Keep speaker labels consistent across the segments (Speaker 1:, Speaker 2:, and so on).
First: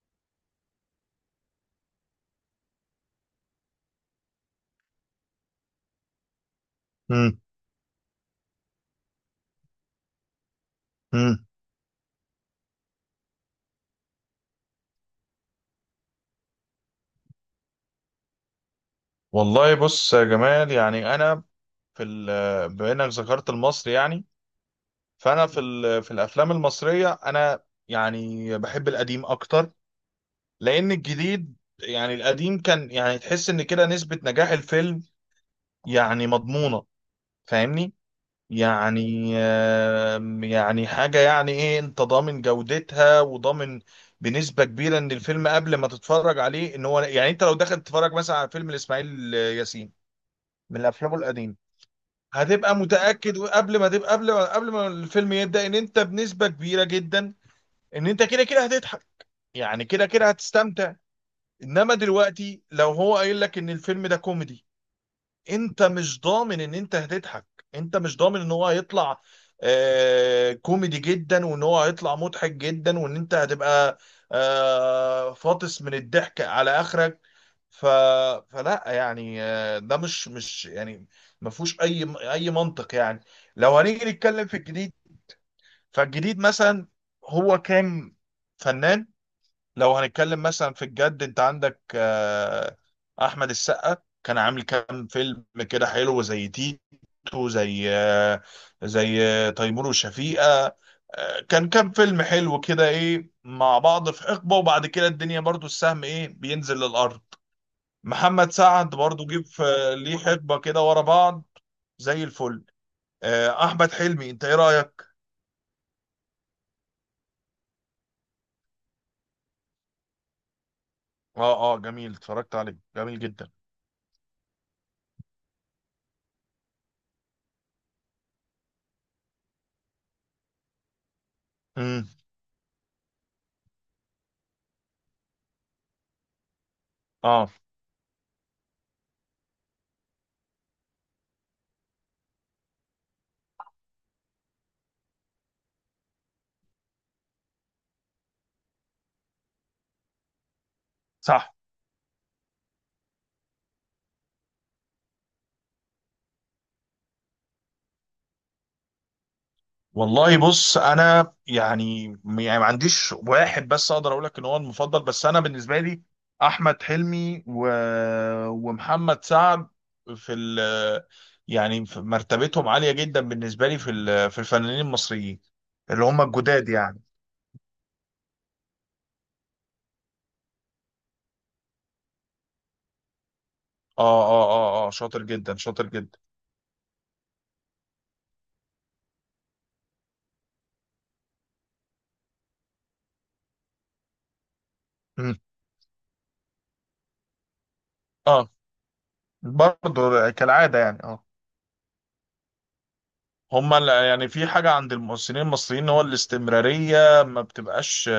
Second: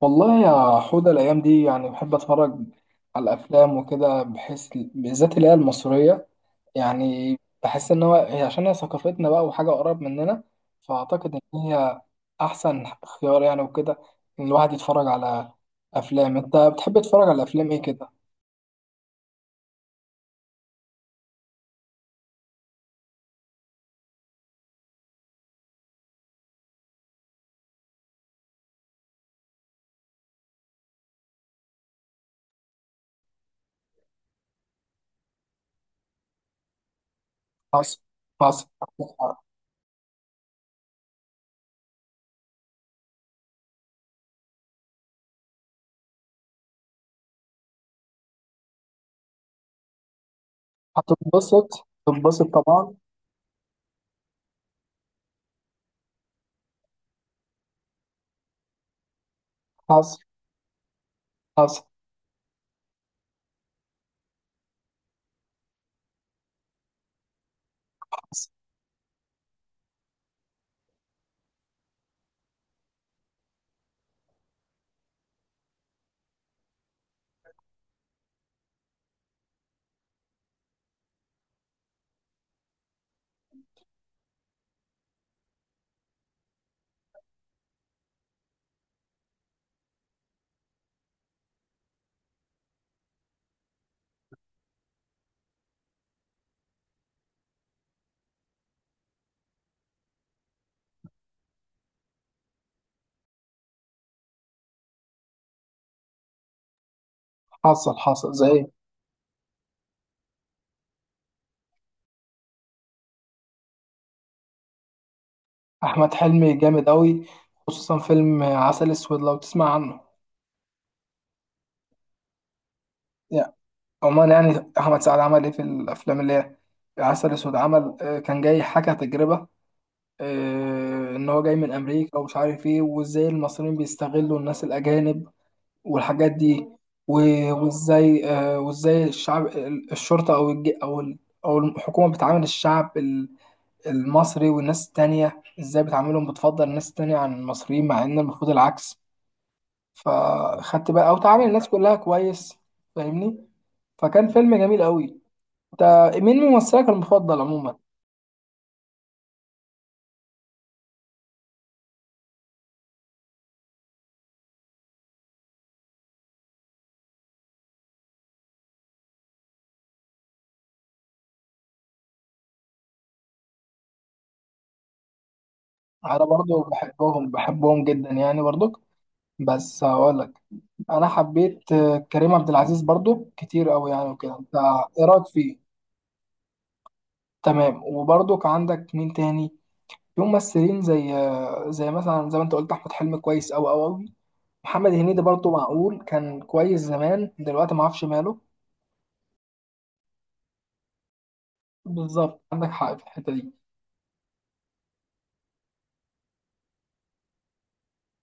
Speaker 1: والله يا حودة، الأيام دي يعني بحب أتفرج على الأفلام وكده. بحس بالذات اللي هي المصرية يعني
Speaker 2: مم.
Speaker 1: بحس إن هو هي، عشان هي ثقافتنا بقى وحاجة قريب مننا، فأعتقد
Speaker 2: مم.
Speaker 1: إن هي أحسن خيار يعني وكده، إن الواحد يتفرج على أفلام. أنت بتحب تتفرج على أفلام إيه كده؟
Speaker 2: والله بص يا جمال، يعني انا بما انك ذكرت المصري، يعني فانا في الافلام المصريه، انا يعني بحب القديم اكتر، لان الجديد يعني القديم كان، يعني تحس ان كده نسبه نجاح الفيلم يعني مضمونه. فاهمني؟
Speaker 1: حصل حصل.
Speaker 2: يعني يعني حاجه يعني ايه، انت ضامن جودتها، وضامن بنسبه كبيره ان الفيلم قبل ما تتفرج عليه ان هو، يعني انت لو دخلت تتفرج مثلا على فيلم لاسماعيل ياسين من افلامه القديمه،
Speaker 1: هتنبسط، تنبسط
Speaker 2: هتبقى
Speaker 1: طبعا.
Speaker 2: متأكد قبل ما تبقى قبل ما قبل ما الفيلم يبدأ ان انت بنسبة كبيرة جدا ان انت كده كده هتضحك، يعني كده
Speaker 1: حصل
Speaker 2: كده هتستمتع.
Speaker 1: حصل.
Speaker 2: انما دلوقتي لو هو قايل لك ان الفيلم ده كوميدي، انت مش ضامن ان انت هتضحك، انت مش ضامن
Speaker 1: حصل
Speaker 2: ان هو هيطلع كوميدي جدا، وان هو هيطلع مضحك جدا، وان انت هتبقى فاطس من الضحك على اخرك. ف... فلا يعني ده مش يعني، ما فيهوش اي منطق يعني. لو هنيجي نتكلم في الجديد، فالجديد مثلا هو كان فنان. لو هنتكلم مثلا في الجد، انت عندك احمد السقا، كان عامل كام فيلم كده حلو، زي تيتو، زي تيمور وشفيقة. كان كام فيلم حلو كده ايه مع بعض في حقبة، وبعد كده الدنيا برضو السهم ايه بينزل للأرض.
Speaker 1: حصل. حصل
Speaker 2: محمد
Speaker 1: زي
Speaker 2: سعد برضو جه في ليه حقبة كده ورا بعض، زي الفل. احمد حلمي، انت ايه رأيك؟
Speaker 1: أحمد حلمي. جامد أوي، خصوصا فيلم عسل أسود، لو تسمع عنه.
Speaker 2: اه، اه، جميل، اتفرجت عليه، جميل جدا.
Speaker 1: عموما يعني احمد سعد عمل ايه في الافلام اللي هي عسل اسود. عمل كان جاي حكى تجربه. ان هو جاي من
Speaker 2: امم.
Speaker 1: امريكا ومش عارف ايه، وازاي المصريين بيستغلوا الناس الاجانب والحاجات دي.
Speaker 2: اه.
Speaker 1: وازاي الشعب، الشرطه او الحكومه بتعامل الشعب المصري، والناس التانية ازاي بتعاملهم، بتفضل الناس التانية عن المصريين مع ان المفروض العكس، فخدت بقى او تعامل
Speaker 2: صح.
Speaker 1: الناس كلها كويس. فاهمني؟ فكان فيلم جميل قوي. انت مين ممثلك المفضل عموما؟
Speaker 2: والله بص، انا يعني ما عنديش واحد بس اقدر اقول لك ان هو المفضل، بس انا بالنسبه لي احمد حلمي ومحمد سعد في ال... يعني في مرتبتهم عاليه جدا بالنسبه لي، في الفنانين المصريين اللي
Speaker 1: انا
Speaker 2: هم
Speaker 1: برضو
Speaker 2: الجداد يعني.
Speaker 1: بحبهم بحبهم جدا يعني برضو، بس هقولك، انا حبيت كريم عبد العزيز برضو كتير قوي يعني
Speaker 2: اه،
Speaker 1: وكده.
Speaker 2: اه،
Speaker 1: انت
Speaker 2: اه، اه،
Speaker 1: ايه رايك
Speaker 2: شاطر جدا
Speaker 1: فيه؟
Speaker 2: شاطر جدا.
Speaker 1: تمام. وبرضو كان عندك مين تاني في ممثلين زي زي مثلا زي ما انت قلت احمد حلمي كويس قوي قوي قوي. محمد هنيدي
Speaker 2: مم.
Speaker 1: برضو معقول كان كويس زمان، دلوقتي ما اعرفش ماله.
Speaker 2: اه. برضه كالعاده يعني. اه،
Speaker 1: بالظبط، عندك حق في الحته دي.
Speaker 2: يعني في حاجة عند الممثلين المصريين، هو الاستمرارية ما بتبقاش،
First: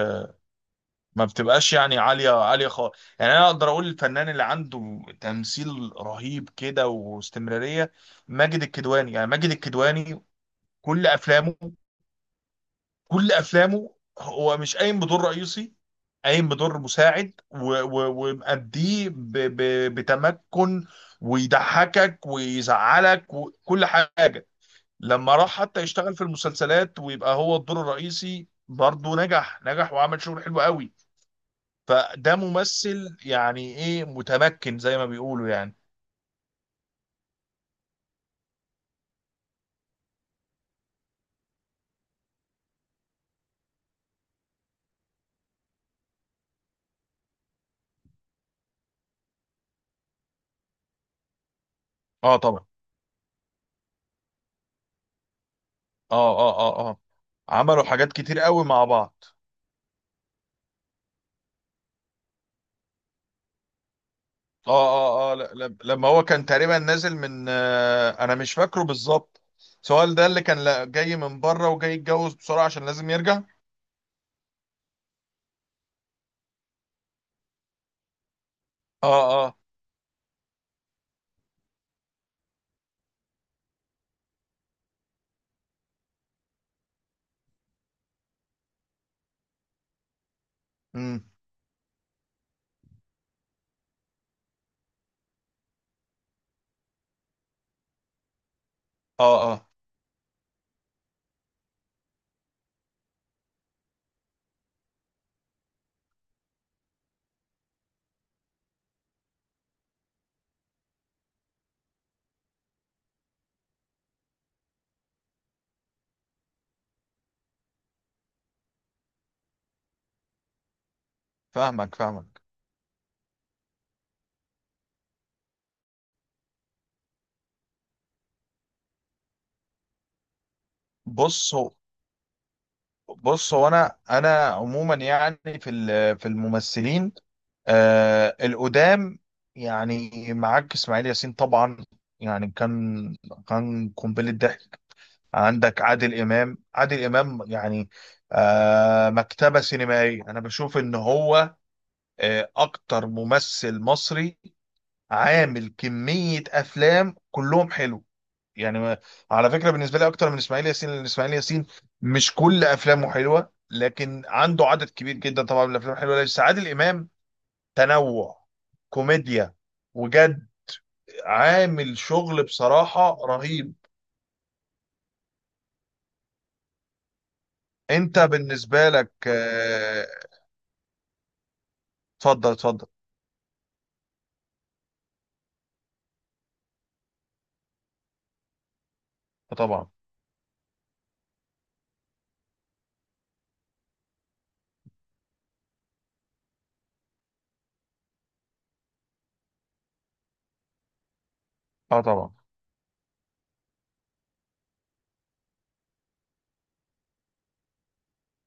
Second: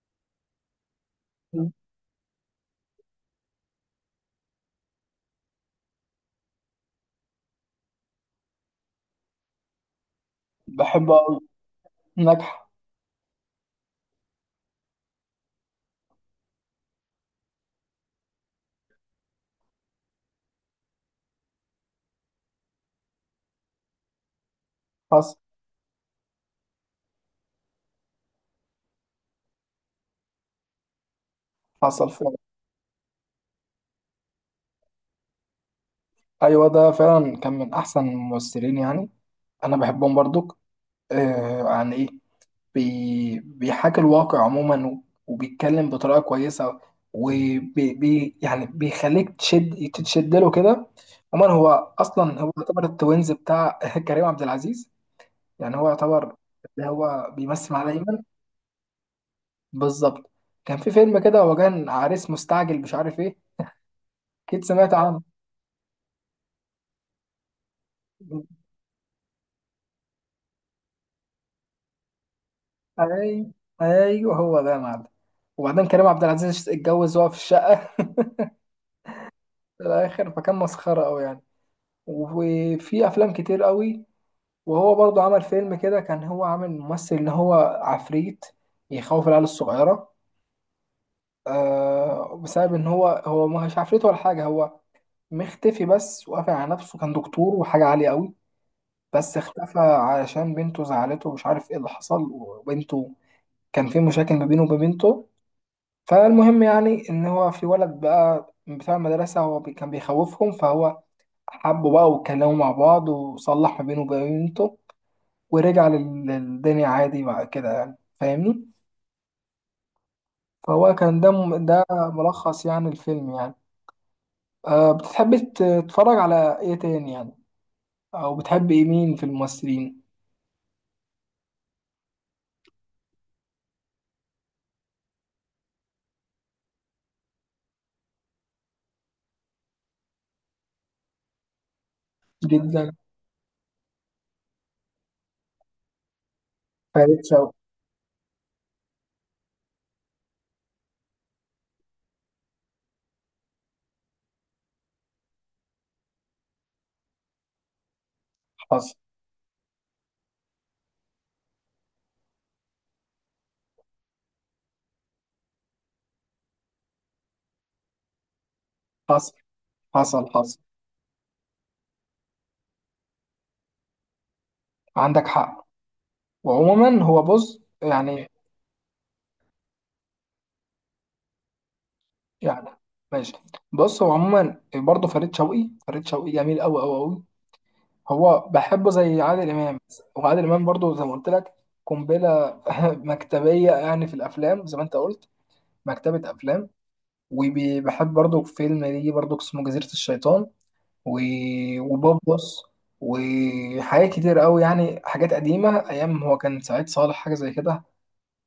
Speaker 2: ما بتبقاش يعني عالية عالية خالص. يعني أنا أقدر أقول الفنان اللي عنده تمثيل رهيب كده واستمرارية ماجد الكدواني، يعني ماجد الكدواني كل
Speaker 1: بحبه قوي.
Speaker 2: أفلامه،
Speaker 1: نجح.
Speaker 2: كل أفلامه هو مش قايم بدور رئيسي، قايم بدور مساعد ومأديه بتمكن، ويضحكك ويزعلك وكل حاجة.
Speaker 1: حصل
Speaker 2: لما راح حتى يشتغل في المسلسلات ويبقى هو الدور الرئيسي، برضه نجح نجح، وعمل شغل حلو قوي.
Speaker 1: حصل.
Speaker 2: فده ممثل يعني ايه متمكن زي ما بيقولوا يعني.
Speaker 1: ايوه، ده فعلا كان من احسن الممثلين يعني. انا بحبهم برضك. آه، عن ايه؟ بيحاكي الواقع عموما، وبيتكلم بطريقه كويسه، وبي بي يعني بيخليك تتشد له كده. عموما هو
Speaker 2: اه
Speaker 1: اصلا هو
Speaker 2: طبعا.
Speaker 1: يعتبر التوينز بتاع كريم عبد العزيز يعني. هو يعتبر
Speaker 2: اه، اه، اه،
Speaker 1: اللي
Speaker 2: اه.
Speaker 1: هو بيمثل
Speaker 2: عملوا
Speaker 1: معاه
Speaker 2: حاجات
Speaker 1: دايما.
Speaker 2: كتير قوي مع بعض.
Speaker 1: بالظبط. كان في فيلم كده، هو كان عريس مستعجل مش عارف ايه، اكيد
Speaker 2: اه،
Speaker 1: سمعت عنه.
Speaker 2: اه، اه، لما هو كان تقريبا نازل من انا مش فاكره بالظبط سؤال ده اللي كان جاي من بره وجاي يتجوز بسرعة عشان لازم يرجع.
Speaker 1: اي، ايوه هو ده يا معلم. وبعدين كريم عبد العزيز اتجوز وهو في الشقه
Speaker 2: اه. اه.
Speaker 1: في الاخر، فكان مسخره قوي يعني. وفي افلام كتير قوي. وهو برضو عمل فيلم كده، كان هو عامل ممثل ان هو عفريت يخوف العيال الصغيره.
Speaker 2: امم.
Speaker 1: آه بسبب ان هو مش عفريت ولا حاجه، هو مختفي بس وقافل على نفسه، كان دكتور وحاجه عاليه قوي، بس
Speaker 2: اه. اه،
Speaker 1: اختفى علشان بنته زعلته ومش عارف ايه اللي حصل، وبنته كان في مشاكل ما بينه وما بنته. فالمهم يعني ان هو في ولد بقى بتاع المدرسه هو كان بيخوفهم، فهو حبه بقى واتكلموا مع بعض وصلح ما بينه وبين بنته، ورجع للدنيا عادي بعد كده يعني. فاهمني؟ فهو كان ده
Speaker 2: فاهمك فاهمك.
Speaker 1: ملخص يعني الفيلم يعني. أه، بتحب تتفرج على ايه تاني يعني؟ او بتحب ايه، مين في الممثلين؟
Speaker 2: بص هو بص هو، انا عموما يعني في الممثلين القدام، يعني معاك اسماعيل ياسين طبعا، يعني
Speaker 1: جدا.
Speaker 2: كان قنبله ضحك. عندك عادل امام، عادل
Speaker 1: فريد
Speaker 2: امام
Speaker 1: شوقي.
Speaker 2: يعني مكتبه سينمائيه، انا بشوف ان هو اكتر ممثل مصري عامل كميه افلام كلهم حلو، يعني
Speaker 1: حصل
Speaker 2: على فكره بالنسبه لي اكتر من اسماعيل ياسين، لان اسماعيل ياسين مش كل افلامه حلوه، لكن عنده عدد كبير جدا طبعا من الافلام الحلوه. بس عادل امام تنوع،
Speaker 1: حصل.
Speaker 2: كوميديا
Speaker 1: حصل
Speaker 2: وجد،
Speaker 1: حصل.
Speaker 2: عامل شغل بصراحه رهيب.
Speaker 1: عندك حق. وعموما هو بص
Speaker 2: انت
Speaker 1: يعني،
Speaker 2: بالنسبه لك اتفضل
Speaker 1: يعني
Speaker 2: اتفضل.
Speaker 1: ماشي. بص هو عموما برضه فريد شوقي، فريد شوقي جميل قوي قوي قوي. هو بحبه زي عادل امام.
Speaker 2: طبعا.
Speaker 1: وعادل امام برضه زي ما قلت لك قنبله مكتبيه يعني في الافلام، زي ما انت قلت مكتبه افلام. وبحب برضه فيلم ليه برضه اسمه جزيره الشيطان، و...
Speaker 2: اه طبعا.
Speaker 1: وبوبوس، وحاجات كتير قوي يعني، حاجات قديمه ايام هو كان سعيد صالح حاجه زي كده،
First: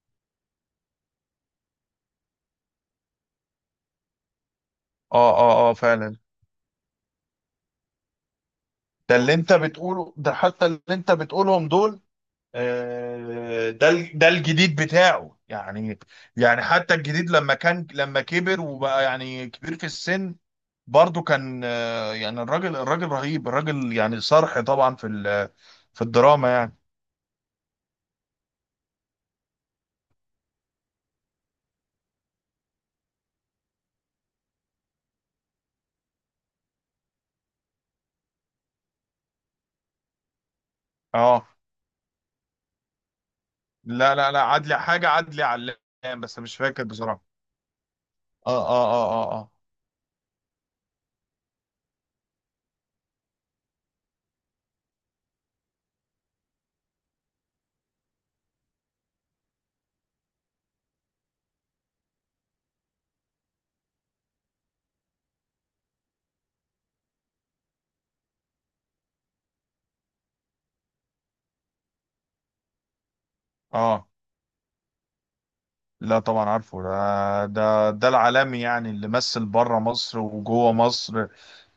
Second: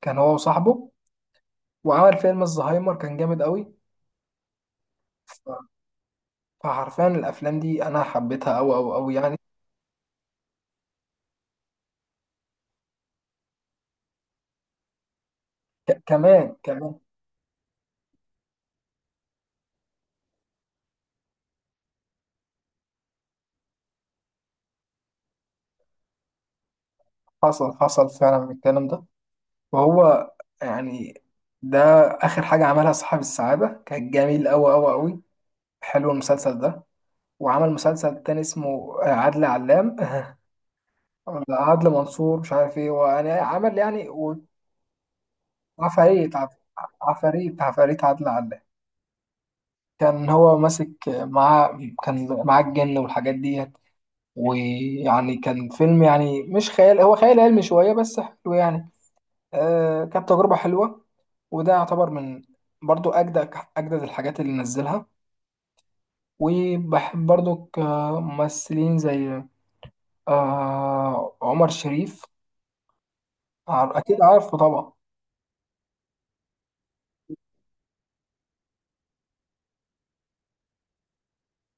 Speaker 1: كان هو وصاحبه. وعمل فيلم الزهايمر كان جامد قوي.
Speaker 2: اه، اه، اه، فعلا.
Speaker 1: فحرفيا الافلام دي انا حبيتها قوي قوي قوي
Speaker 2: ده اللي
Speaker 1: يعني.
Speaker 2: انت بتقوله ده، حتى اللي انت بتقولهم دول ده الجديد بتاعه يعني.
Speaker 1: كمان
Speaker 2: يعني حتى
Speaker 1: كمان.
Speaker 2: الجديد لما كبر وبقى يعني كبير في السن، برضه كان آه، يعني الراجل الراجل رهيب، الراجل يعني صرح طبعا في الدراما يعني.
Speaker 1: حصل حصل فعلا من الكلام ده. وهو يعني، ده اخر حاجه عملها صاحب السعاده، كان جميل قوي قوي قوي. حلو المسلسل ده. وعمل مسلسل تاني اسمه عدل علام ولا
Speaker 2: اه.
Speaker 1: عدل منصور مش عارف ايه، وانا عمل يعني
Speaker 2: لا لا لا عدلي حاجة، عدلي علام،
Speaker 1: عفاريت
Speaker 2: بس مش فاكر بصراحة.
Speaker 1: عفاريت عفاريت عدل
Speaker 2: اه،
Speaker 1: علام.
Speaker 2: اه، اه، اه،
Speaker 1: كان هو ماسك معاه، كان معاه الجن والحاجات دي. ويعني كان فيلم يعني مش خيال، هو خيال علمي شوية بس حلو يعني. آه كانت تجربة حلوة. وده يعتبر من برضو أجدد أجدد الحاجات اللي نزلها. وبحب برضو كممثلين زي عمر شريف.
Speaker 2: اه، اه،
Speaker 1: أكيد عارفه طبعا.
Speaker 2: لا طبعا عارفه، ده العالمي، يعني اللي مثل بره مصر وجوه مصر،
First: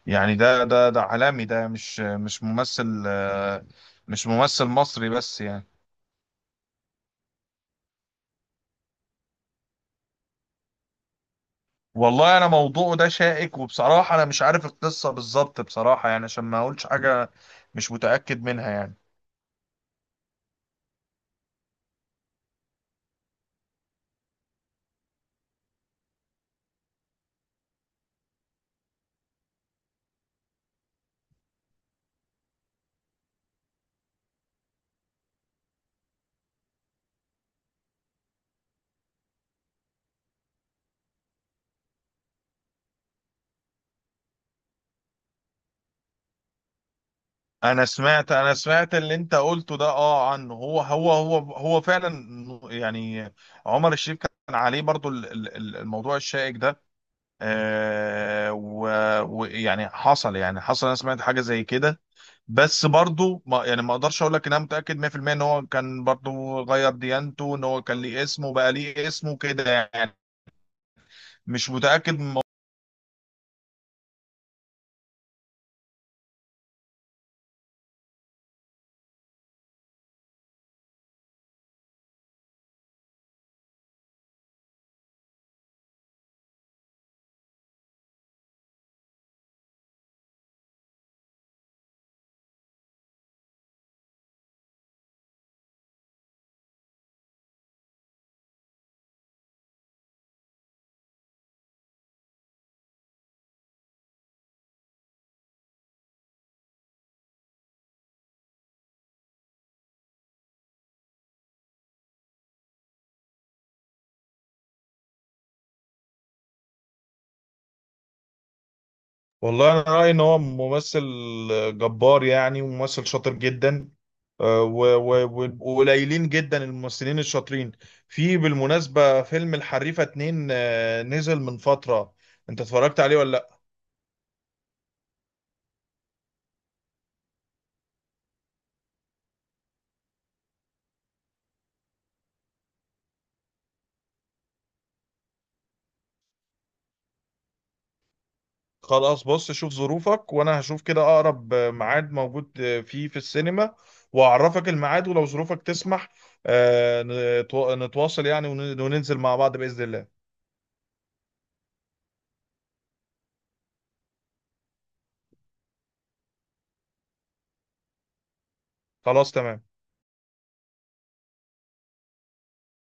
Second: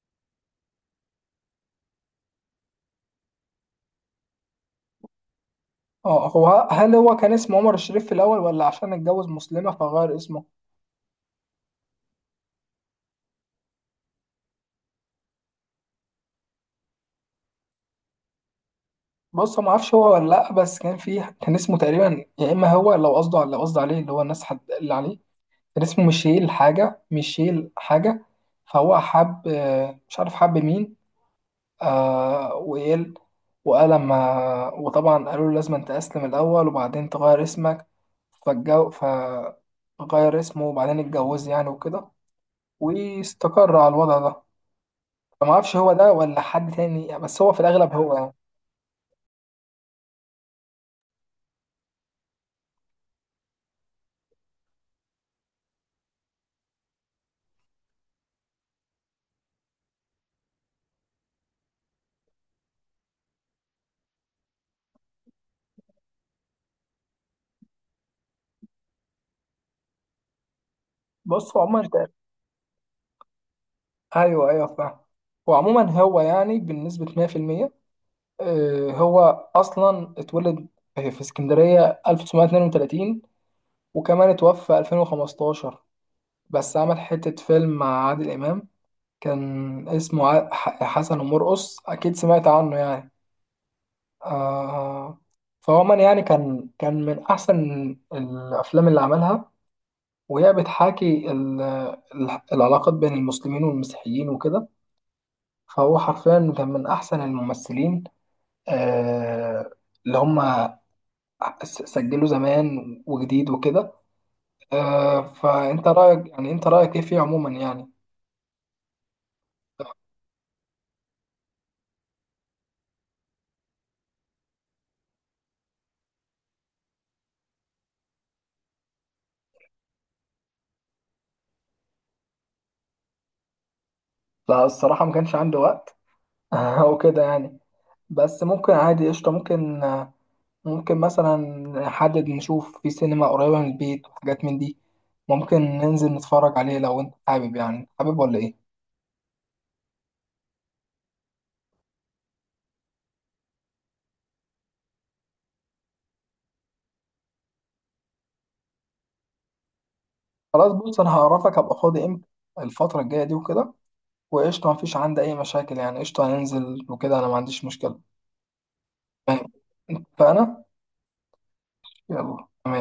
Speaker 2: يعني ده عالمي، ده مش ممثل آه، مش ممثل مصري بس يعني.
Speaker 1: اه، هو هل هو كان اسمه عمر الشريف في الأول، ولا عشان اتجوز مسلمة فغير اسمه؟
Speaker 2: والله انا موضوعه ده شائك، وبصراحة انا مش عارف القصة بالظبط، بصراحة يعني عشان ما اقولش حاجة مش متأكد منها يعني.
Speaker 1: بص، ما اعرفش هو ولا لا، بس كان فيه كان اسمه تقريبا، يا اما هو لو قصده لو قصده عليه اللي هو الناس حد اللي عليه، كان اسمه ميشيل حاجة، ميشيل حاجة. فهو حب مش عارف حب مين. آه وقال وقال لما، وطبعا قالوا له لازم انت تسلم الأول وبعدين تغير اسمك. فالجو فغير اسمه وبعدين اتجوز يعني وكده، واستقر على الوضع ده. فما اعرفش هو ده ولا حد تاني، بس هو في
Speaker 2: انا
Speaker 1: الأغلب هو
Speaker 2: سمعت
Speaker 1: يعني.
Speaker 2: انا سمعت اللي انت قلته ده، اه عنه، هو فعلا يعني. عمر الشريف كان عليه برضو الموضوع الشائك ده آه، ويعني حصل، يعني حصل، انا سمعت حاجة زي كده. بس برضو ما يعني ما اقدرش اقول لك ان انا متاكد 100% ان هو كان برضو غير ديانته، ان هو كان ليه اسمه كده يعني،
Speaker 1: بص هو
Speaker 2: مش
Speaker 1: عموما.
Speaker 2: متاكد من الموضوع.
Speaker 1: أيوه أيوه فاهم. هو عموما هو يعني بنسبة 100%. هو اصلا اتولد في اسكندريه 1932، وكمان اتوفى 2015. بس عمل حته فيلم مع عادل امام، كان اسمه حسن ومرقص، اكيد سمعت عنه يعني. آه، فهو من يعني كان، كان من احسن الافلام اللي عملها، وهي بتحاكي العلاقات بين المسلمين والمسيحيين وكده. فهو حرفيا كان من احسن الممثلين. آه، اللي هم سجله زمان وجديد وكده. فانت رايك يعني، انت رايك ايه فيه عموما يعني؟
Speaker 2: والله انا رايي ان هو ممثل جبار يعني، وممثل شاطر جدا آه، وقليلين جدا الممثلين الشاطرين. في بالمناسبه فيلم الحريفه اتنين آه، نزل من فتره، انت اتفرجت عليه ولا؟
Speaker 1: لا الصراحه ما كانش عندي وقت وكده يعني. بس ممكن عادي، قشطه، ممكن ممكن مثلا نحدد نشوف في سينما قريبه من البيت وحاجات من دي، ممكن ننزل نتفرج عليه لو انت حابب. يعني حابب ولا ايه؟
Speaker 2: خلاص بص، شوف ظروفك، وانا هشوف كده اقرب ميعاد موجود فيه في السينما، واعرفك الميعاد، ولو ظروفك تسمح آه، نتواصل يعني وننزل مع بعض بإذن الله.
Speaker 1: خلاص، بص انا هعرفك هبقى فاضي امتى الفتره الجايه دي وكده. وقشطه، ما فيش عندي اي مشاكل يعني، قشطه هننزل وكده، انا ما عنديش مشكله.
Speaker 2: خلاص
Speaker 1: فاهم؟
Speaker 2: تمام.
Speaker 1: فانا، يلا تمام.